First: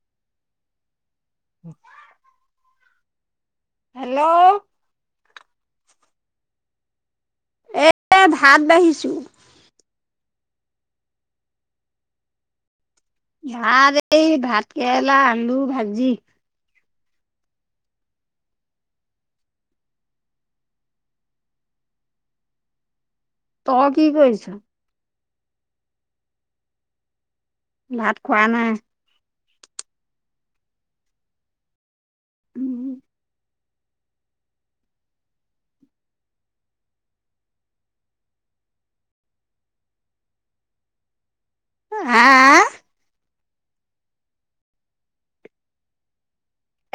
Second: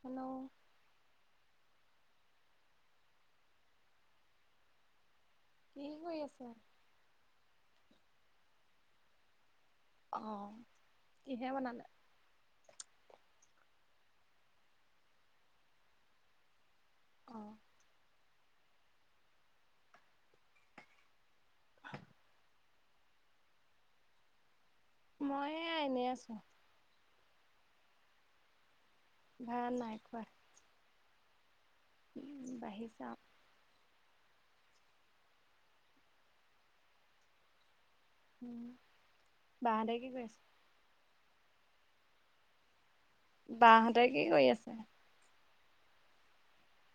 Hello hello অ কি কৰি আছা এ ভাত বাঢ়িছোঁ অ কিহে বনালে ভাত এই ভাত কেৰেলা আলু ভাজি অঁ [unintelligible] তই কি কৰিছ মই এনেই আছো ভাত খোৱা নাই ভাত নাই খোৱা। উম, বাঢ়িছে আও। উম, বাহঁতে কি কৰিআছে? হাঁ বাহঁতে কি কৰি আছে?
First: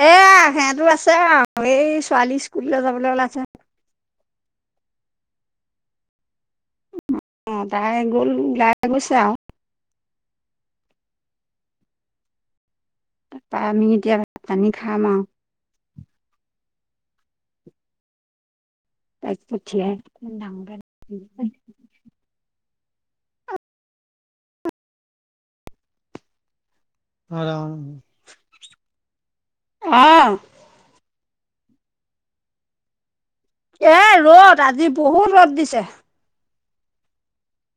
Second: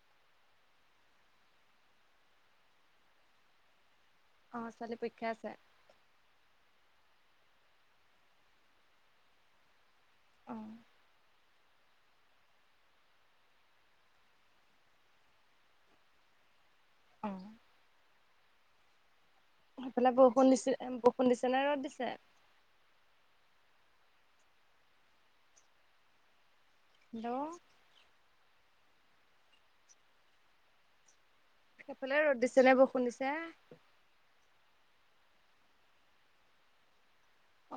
এয়া সেয়াটো আছে আও এই ছোৱালী স্কুললে যাবলে ওলাইছে। অঁ, ছোৱালী পৰীক্ষা আছে। অঁ, তাই গ'ল, ওলাই গৈছে আও অহ তাপা, আমি এতিয়া ভাত- পানী খাম আৰু। অঁঁ তাইক পঠিয়াই সেইফালে বৰষুণ ডাঙৰ দিছে, বৰষুণ দিছে নে ৰ'দ দিছে? অঁ, হেল্ল' অঁহ্‌ সেইফালে ৰ'দ দিছে নে বৰষুণ দিছে? ইয়ে ৰ'দ, আজি বহুত ৰ'দ দিছে।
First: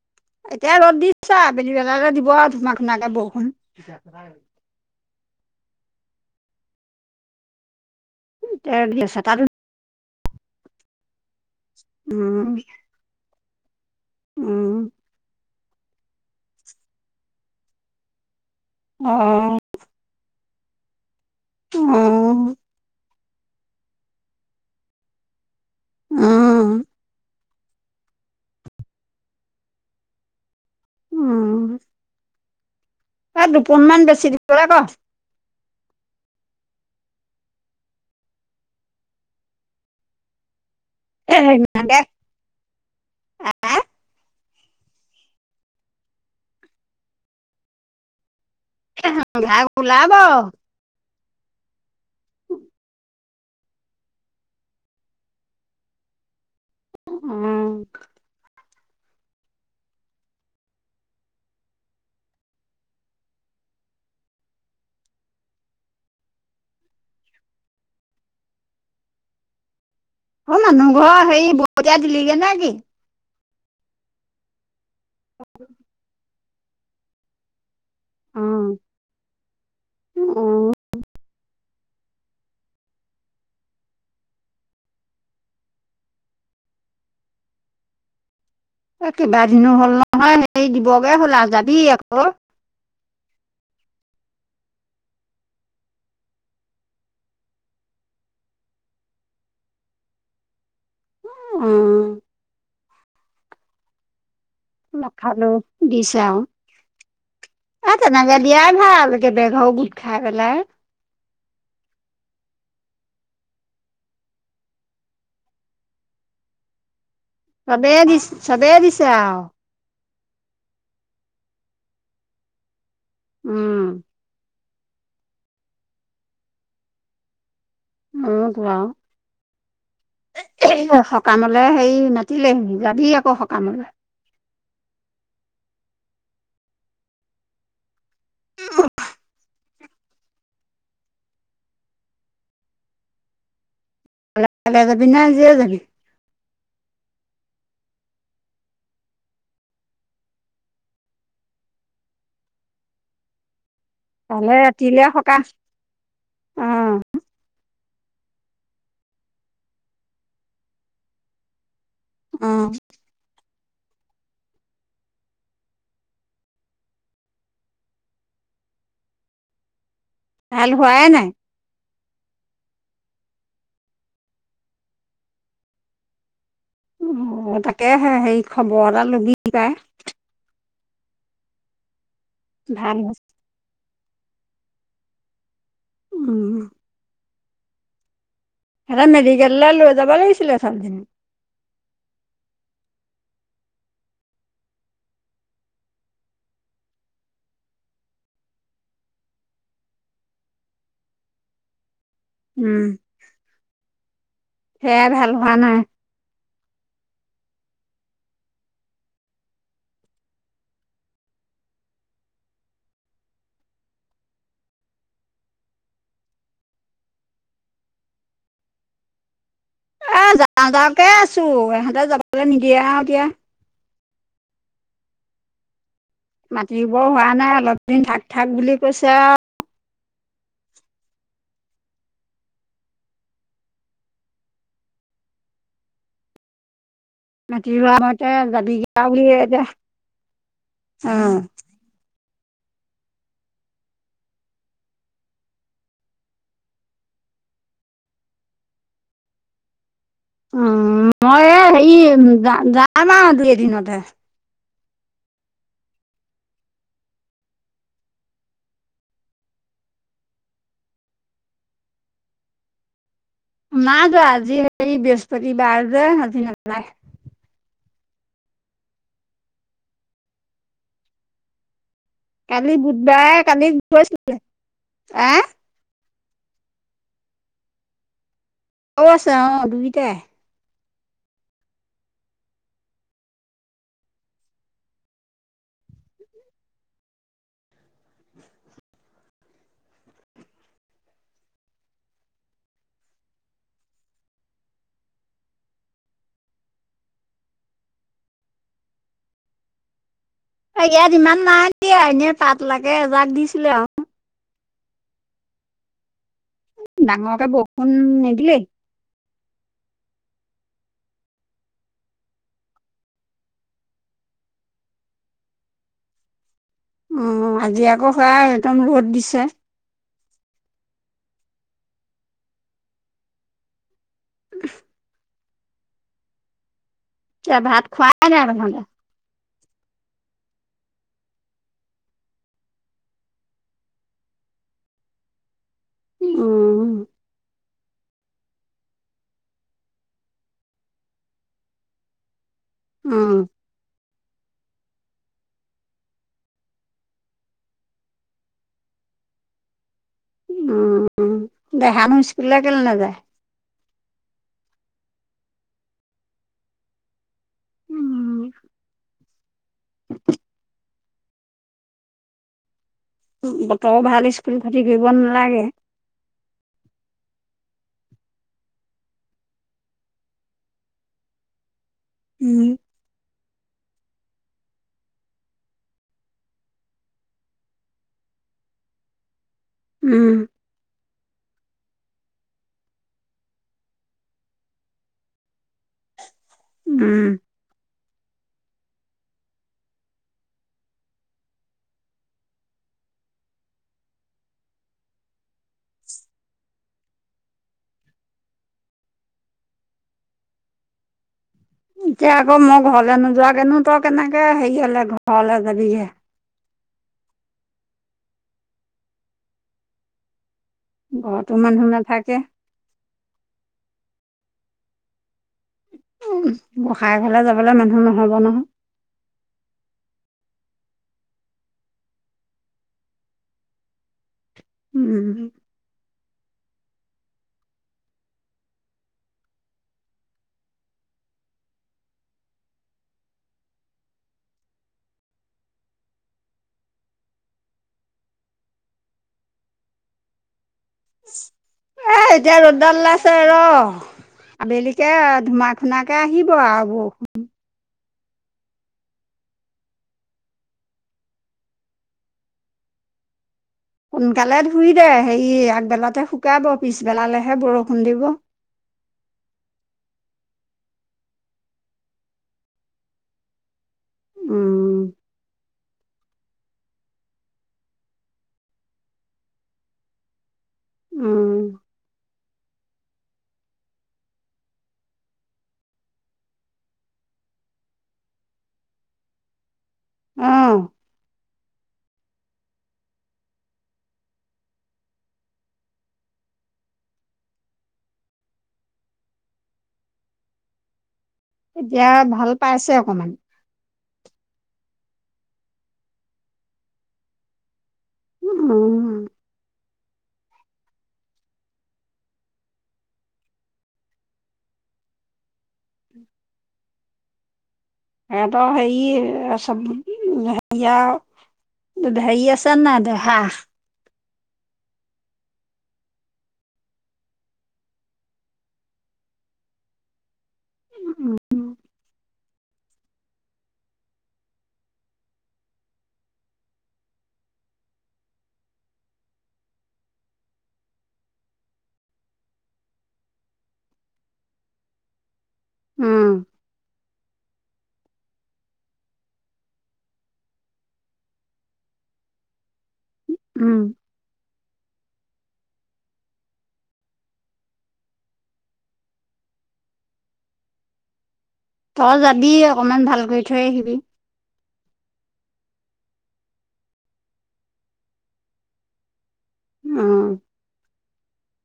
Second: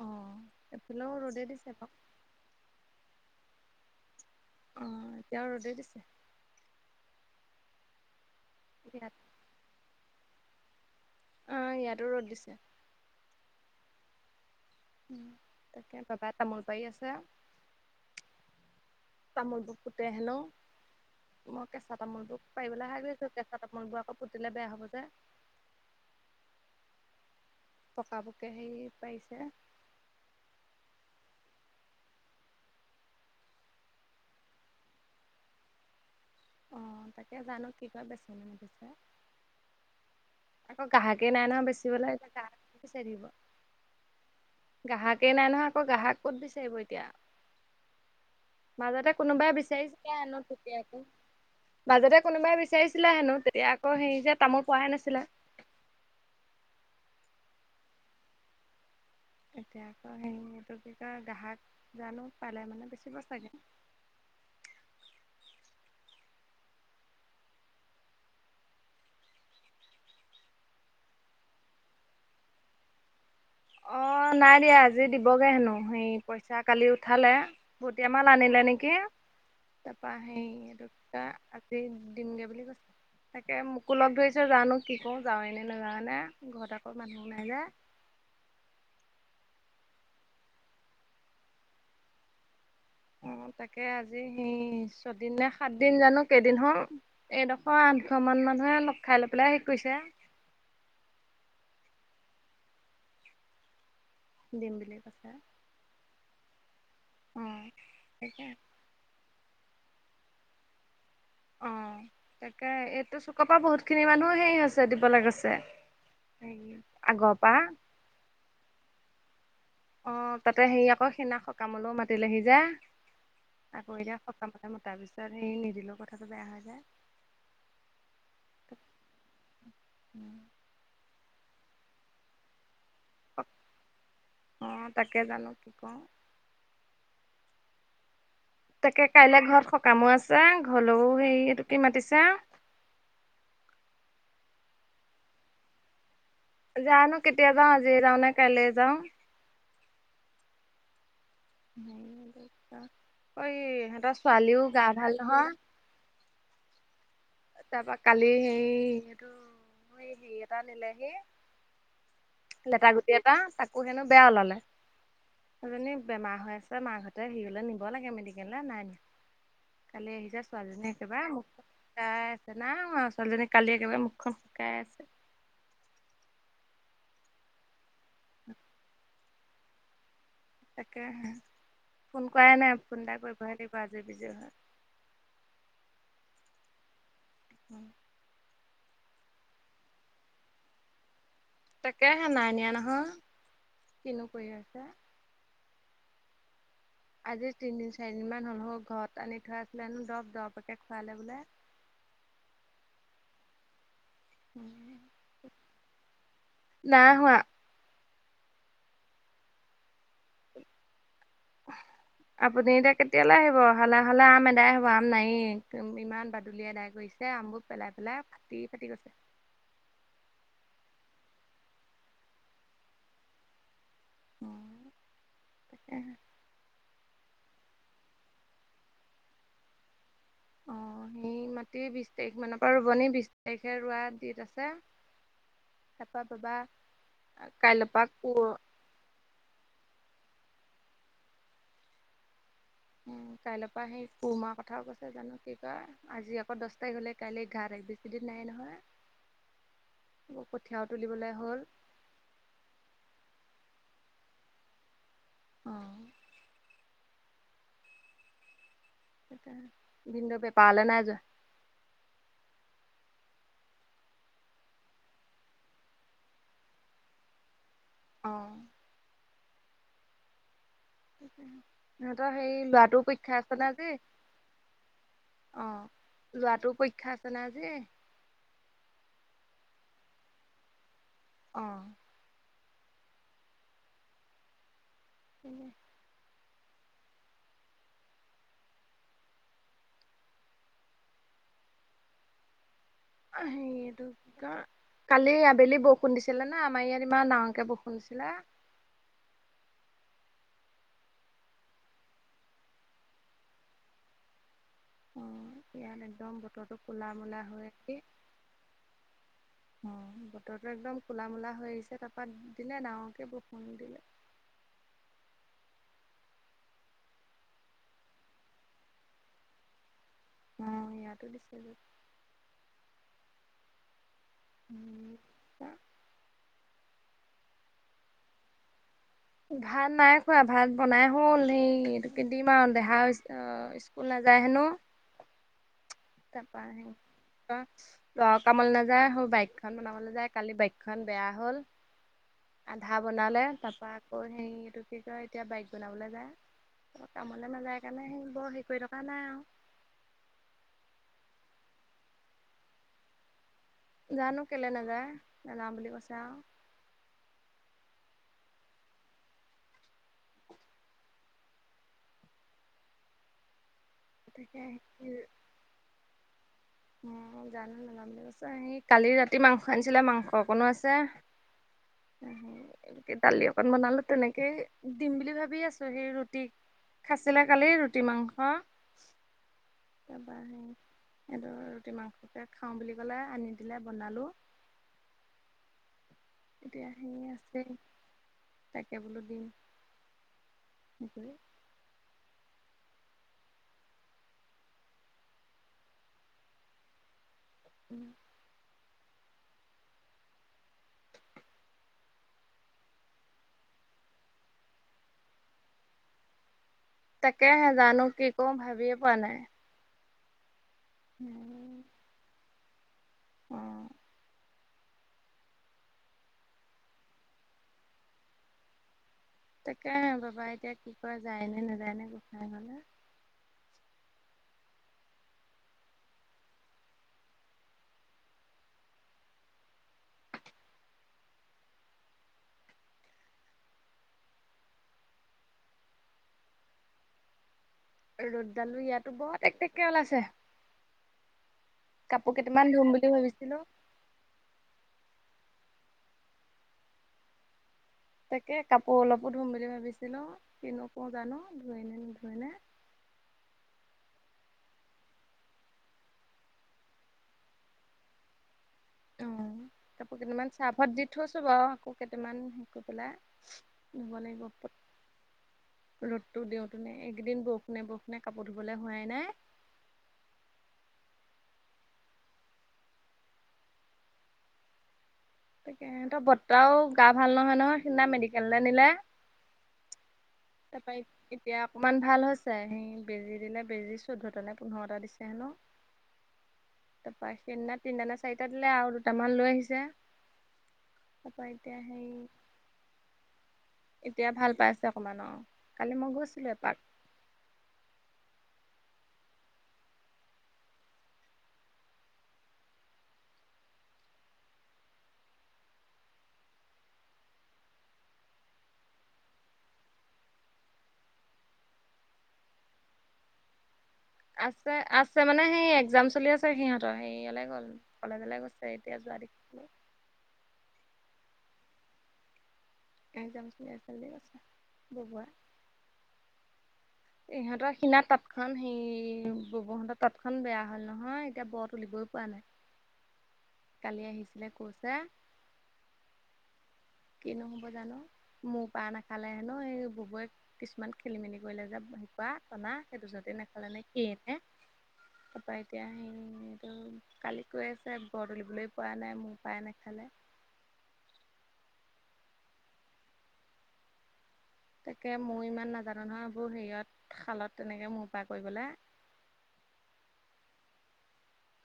অঁ এতিয়া ৰ'দ এইফালেও দিছে ৰ'দে আও আবেলি বাও। বেলাকে দিব আৰু ধুমা- খুনাকে বৰষুণ। অঁ, এতিয়াও ৰ'দেই দিছে ওঁ তেওঁ দি ইয়াত আছে তাতো অঁ, ইয়াটো ৰ'দ উম দিছে। উম, ওঁ, তাকে বাবাই তামোল পাৰি আছে। অ', তামোলবোৰ পুতে হেনো মই কেঁচা তামোলবোৰ অ', পাৰিবলে হাৰি কৰি আছো কেঁচা তামোলবোৰ আকৌ পুতিলে বেয়া হ'ব যে। অঁ পকাবোকে হেৰি পাৰিছে। অঁ এ দুপোনমান বেছি দিবলে ক অঁ, তাকে জানো কি কৰে বেচে- নেবেচে। আকৌ, গ্ৰাহকেই এ নাই নহয় ইমানকে বেচিবলে, এতিয়া গ্ৰাহক ক'ত বিচাৰিব? গ্ৰাহকেই নাই নহয়, আকৌ গ্ৰাহক ক'ত বিচাৰিব এতিয়া? মাজতে কোনোবাই ঘাই ওলাব। বিচাৰিছিলে হেনো, [inaudible] মাজতে কোনোবাই বিচাৰিছিলে হেনো, তেতিয়া আকৌ হেৰি যে তামোল পৰাই নাছিলে [unintelligible] অঁ ম এতিয়া আকৌ হেৰি সেইটো কি কয়? গ্ৰাহক জানো পালেমানে বেছিব চাগে। [unintelligible] অঁ, মানুহ ঘৰ হেৰি, বকতিয়া দিলিগে নে কি? অঁ, নাই দিয়া আজি দিবগে হেনো। হেৰি পইঁচা কালি উঠালে। ভূটিয়া মাল আনিলে উম, নেকি? তাপা হেৰি উম। এইটো কি কয়? আজ্‌ দি, দিমগে বুলি কৈছে। তাকে, মোকো লগ ধৰিছে জানো কি কওঁ। যাওঁৱে নে নাযাওঁৱে নে। ঘৰত আকৌ মানুহো নাই নাই যে। কেবাদিনো হ'ল নহয়? হেৰি দিবগে হ'ল আও যাবি আক। অঁ তাকে, আজি হেৰি ছদিন নে, সাতদিন জানো কেইদিন হ'ল? এডখ আঠঘ মান মানুহে লগখাই লৈ পেলাই হেৰি কৰিছে। অঁ দিম বুলি কৈছে লগখাই লৈ দিছে আও। অ'। এ তেনেকে তাকে দিয়াই ভাল একেবাৰে। ঘ গোটখাই পেলাই। অঁ। তাকে, এইটো চুকপা বহুতখিনি মানুহ হেৰি হৈছে, দিবলে গৈছে। তাকে চবেই দিছ্‌, চবেই দিছে আও। অ তাতে হেৰি আকৌ সেইদিনা সকামলৈও মাতিলেহি যে উম, আকৌ এতিয়া সকাম তাৰপিছত হেৰি নিদিলেও কথাটো বেয়া হৈ যায়। অ ত সকামলে হেৰি মা। যাবি আকৌ সকামলে। অ তাকে জানো কি কৰো? তাকে কাইলে ঘৰ কামো আছো ঘৰলেও সেই এইটো কি মাতিছে। কাইলে যাবি নে আজিয়ে যাবি। যানো কেতিয়া যাও। [unintelligible] এই ইহঁতৰ কাইলৈ ছোৱালীও গা ৰাতিলে ভাল সকাম নহয়। অঁ তাৰ পৰা কালি হেৰি এইটো মোৰ এই হেৰি এটা নিলেহি। অঁ লেটা গুটি এটা তাকো হেনো বেয়া ওলালে। এজনী বেমাৰ হৈ আছে মাক হঁতে হিৰলৈ নিব লাগে মেডিকেল নাই নিয়া। কালি আহিছে ভাল ছোৱালীজনী হোৱাই একেবাৰে নাই মোখ শুকাই আছে না ম ছোৱালীজনী কালি একেবাৰে মুখখন শুকাই আছে। অ তাকে হেৰি খবৰ এটা লবি পায়। তাকে হ ফোন কৰাই নাই ভাল ফোন এটা হৈছে কৰিবই লাগিব। বাজে বিজে হয়। উম উম সিহঁতি মেডিকেললৈ লৈ যাব লাগিছিলে ছোৱালিজনিক। তাকেসে নাই নিয়া নহয়। কিনো কৰি আছে? আজি তিনদিন চাৰিদিন মান হ'ল মানুহৰ ঘৰত আনি থোৱা আছিলে দ দৰৱ দৰবকে খোৱালে বোলে। [inaudible] উম সেয়াই ভাল হোৱা নাই। নাইহোৱা। [inaudible] আপুনি এতিয়া কেতিয়ালৈ আহিব হালে হালে আম এদাই হব আম নাইয়ে। আমবোৰ পেলাই পেলাই ফাটি ফাটি গৈছে। এ যাওঁ যাওঁ যাকে আছো ইহঁতে যাবলৈ নিদিয়ে আৰু এতিয়া। অহ তাকেহে। মাতিবোৰ হোৱা নাই অলপ দিন থাক থাক বুলি কৈছে আৰু। অ মাতি বিশ তাৰিখ মানৰ পৰা ৰুব নি বিশ তাৰিখে ৰোৱা দিন আছে। তাপা বাবা মাটি কাইলৈৰ ৰোৱা সময়তে পৰা যাবি গে বুলি এতিয়া অ উ কাইলে পৰা সেই কুৰমাৰ কথাও কৈছে জানো কি কয় আজি আকৌ দহ তাৰিখ হলে কাইলে এঘাৰ তাৰিখ। বেছি দিন নাই নহয়। উ কঠীয়াও তুলিবলৈ মই হ'ল হেৰি যাম আৰু দুই এদিনতে। অ ভিনদেউ বেপাৰলে নাই যোৱা। নাই যোৱা আজি এই বৃহস্পতি বাৰ যে আজি নাযায়। অহ তাকেহে। কালি বুধবাৰে কালি গৈছিলে এ। লৰাটোৰে পৰীক্ষা আছে নাই আজি? অ আছে দুইতাই। অহ। উম হেৰিটো কি কিয়? কালি আবেলি বৰষুণ দিছিলে না আমাৰ ইয়াত ইমান ডাঙৰকে বৰষুণ দিছিলে। ইয়াত ইমান নাই দিয়া এনেই পাত লাকে এজাক দিছিলে আৰু উম ইয়াত একদম ব ডাঙৰকে বৰষুণ নিদিলে। উম বতৰো একদম কলা মলা হৈ আহিছে তাৰপাত দিলে ডাঙৰকে বৰষুণ দিলে [inaudible] অ আজি আকৌ সেয়া একদম ৰ'দ দিছে। উম ইয়াটো দিছিল। উম এ ভাত খুৱাই নাই আৰু [unintelligible] ভাত নাই খোৱা ভাত বনাই হ'ল সেই এটুকে দিম আৰু দেহা স্কুল নাযায় হেনো তাপা উম, অ কামলৈ নাযায় সোৰ বাইকখন বনাবলৈযায় কালি বাইকখন বেয়া হ'ল আধা উম, বনালে তাৰ পৰা আকৌ হেৰি এইটো কি কয় এতিয়া বাইক বনাবলৈ যায় কামলৈ নাযায় কাৰণে সেই বৰ হেৰি কৰি থকা নাই আৰু উম দেহা নু স্কুললে কেলে নাযায়। জানো কেলে নাযায়, নাযাওঁ বুলি কৈছে আও উম, বতৰও ভাল স্কুল খতি কৰিব তাকে নালাগে। অ জানো নাযাওঁ বুলি কৈছে স কালি ৰাতি মাংস আনিছিলে মাংস অকনো আছে। উম এ তালও অকমান বনালো তেনেকে দিম বুলি ভাবি আছো সেই ৰুটি খাছিলে কালি ৰুটি মাংস, তাৰাপা উম। সে ৰুটি মাংসকে খাওঁ বুলি কলে আনি দিলে বনালো। এতিয়া সে উম, আছে। তাকে বোলো দিম কি কৰি। উম এতিয়া আকৌ মই ঘৰলে নোযোৱাকৈ নো তই কেনেকে হেৰি হলে ঘৰলে যাবিগে। তাকে জানো কি কৰোঁ ভাবিয়ে পোৱা নাই। ঘৰতো মানুহ নাথাকে। উম। উ গোষাই ঘলে যাবলৈ মানুহ নহব নহয়। তাকে বাবা এতিয়া কি কৰা যায় নে নাযায় নে গোসাই ঘলে উম। ৰ'দদালো ইয়াতো বহত টেকটেকে ওলাইছে এ কাপোৰ এতিয়া কেইটামান ধুম ৰ'দডাল বুলি আছে ভাবিছিলো ৰ আবেলিকে। ধোমা খুনাকে আহিব আৰু বৰষুণ। তাকে কাপোৰ অলপো ধুম বুলি ভাবিছিলো কিনো কৰো জানো ধও নে নুধুই ন। [inaudible] সোনকালে ধুই দে হেৰি আগবেলাতে শুকাব পিছবেলালেহে বৰষুণ দিব। আ কেইটামান চাৰফত দি থৈছো বাৰু আকৌ কেইটামান দি পেলাই। ধুব লাগিব। উম, ৰ'দতটো দিওঁতনে এইকেইদিন বৰষুণে বৰষুণে কাপোৰ ধুবলৈ হোৱাই নাই, [inaudible] উম, তাকে তো বৰ্তাও গা ভাল নহয় নহয় সিদিনা মেডিকেললৈ নিলে। তাৰ অ', পা এতিয়া। অকমান ভাল হৈছে, সি বেজি দিলে বেজী চৈধ্যটা নে পোন্ধৰটা দিছে হেনো। তাৰপা সিদিনা তিনিটা নে চাৰিটা দিলে আৰু দুটামান লৈ আহিছে। তাৰপৰা এতিয়া সেই ভাল পাইছে অকমান।। এতিয়া ভাল পাইছে অকমান অ কালি মই গৈছিলো এপাক। উম। অ [unintelligible] হেত সেৰি চব হেয়া। হেৰি আছে নাই দেহা। আছে আছে মানে সেই একজাম চলি আছে সিহঁতৰ হেইয়ালে গ'ল কলেজলে গৈছে এতিয়া য। নাৰ [unintelligible] উম। এক্সম চলি আছে যে [inaudible] ইহঁতৰ সীনা তাঁত খন সেই বহঁতৰ তাঁতখনন বেয়া হল নহয় এতিয়া বৰ তুলিব। পোৱা নাই কালি আহিছিলে কৈছে। ওম। কি নহব জানো মোৰ পাৰ নাখালে হে ন এই ববয়ে কিছুমান খেলি মেলি কৰিলে যে। শোৱা টনা সেই দুজনতে নাখালে উম নে কি এনে। তাপা এতিয়া আহি এইটো কালি কৈ আছে বৰ তুলিবলৈ পোৱা নাই মোৰ পায় নাখালে। [unintelligible] তই যাবি অকমান ভাল কৰি থৈ আহিবি। তাকে মোৰ ইমান নাজানো নহয় এইবোৰ হেৰিয়ত খালত তেনেকে মোৰ পাৰ কৰিবলে। [unintelligible] ওম।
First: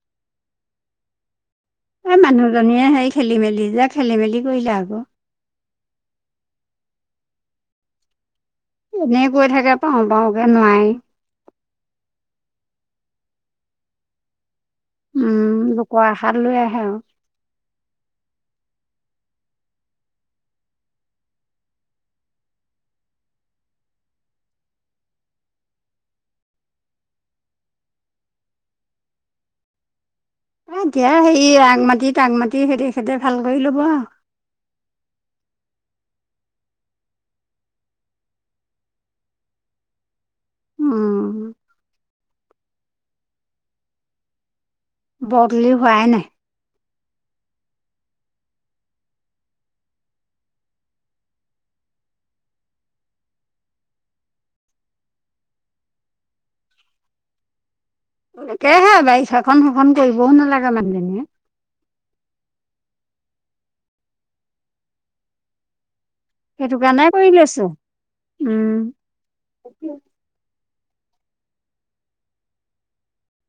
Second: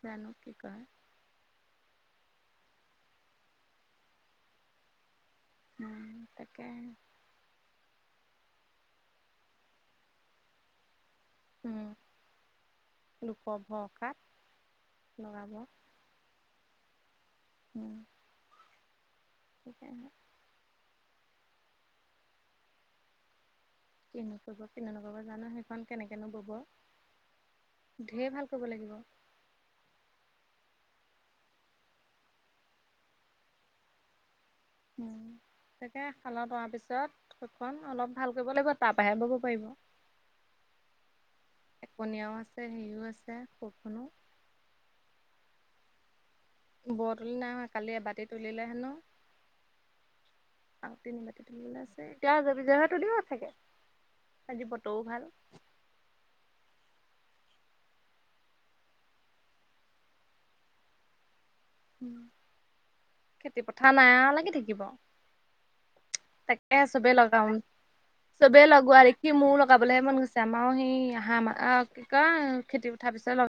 জানো কি ক। এই মানুহজনীয়ে সেই খেলি মেলি যে খেলি মেলি কৰিলে আকৌ। উম তাকে। এনেই কৈ থাকে পাওঁ পাওঁ কে নোৱাৰি। লোকৰ ভৰসাত। লগাব উম, লোকৰ আশাত লৈ আহে আও। উম। তাকে। কিনো কৰিব, কিনো নকৰিব জানো সেইখন কেনেকেনো বব। ঢেৰ ভাল কৰিব লাগিব। এতিয়া সে আগ মাটি তাক মাটি হেইটি ভাল কৰি ল'ব আও। উম। তাকে খালত তোৱাৰ পিছত থোকখন অলপ ভাল কৰিব লাগিব তাপ আহে বব পাৰিব। উম একণীয়াও আছে হেৰিও আছে সৰখনো। ব তুলি হোৱাই নাই। বৰ তুলি হোৱাই নাই কালি এবাতি তুলিলে হেনো। আৰু তিনিবাতি তুলিবলে আছে এতিয়া যাব জয়হতো দিও থাকে। আজি বতও ভাল। তাকেহে বাৰিষাখন সেইখন কৰিবও নালাগে মানুহজনীয়ে। খেতি পথাৰ নাই লাগি থাকিব। সেইটো তাকে কাৰণে সবে কৰি লগাও লৈছো চবে লগোৱা উম দেখি মোৰো লগাবলেহে মন গৈছে আমাৰ। অ হেই হাঁ ম অ কি কয় খেতি পথাৰ পিছত লগ।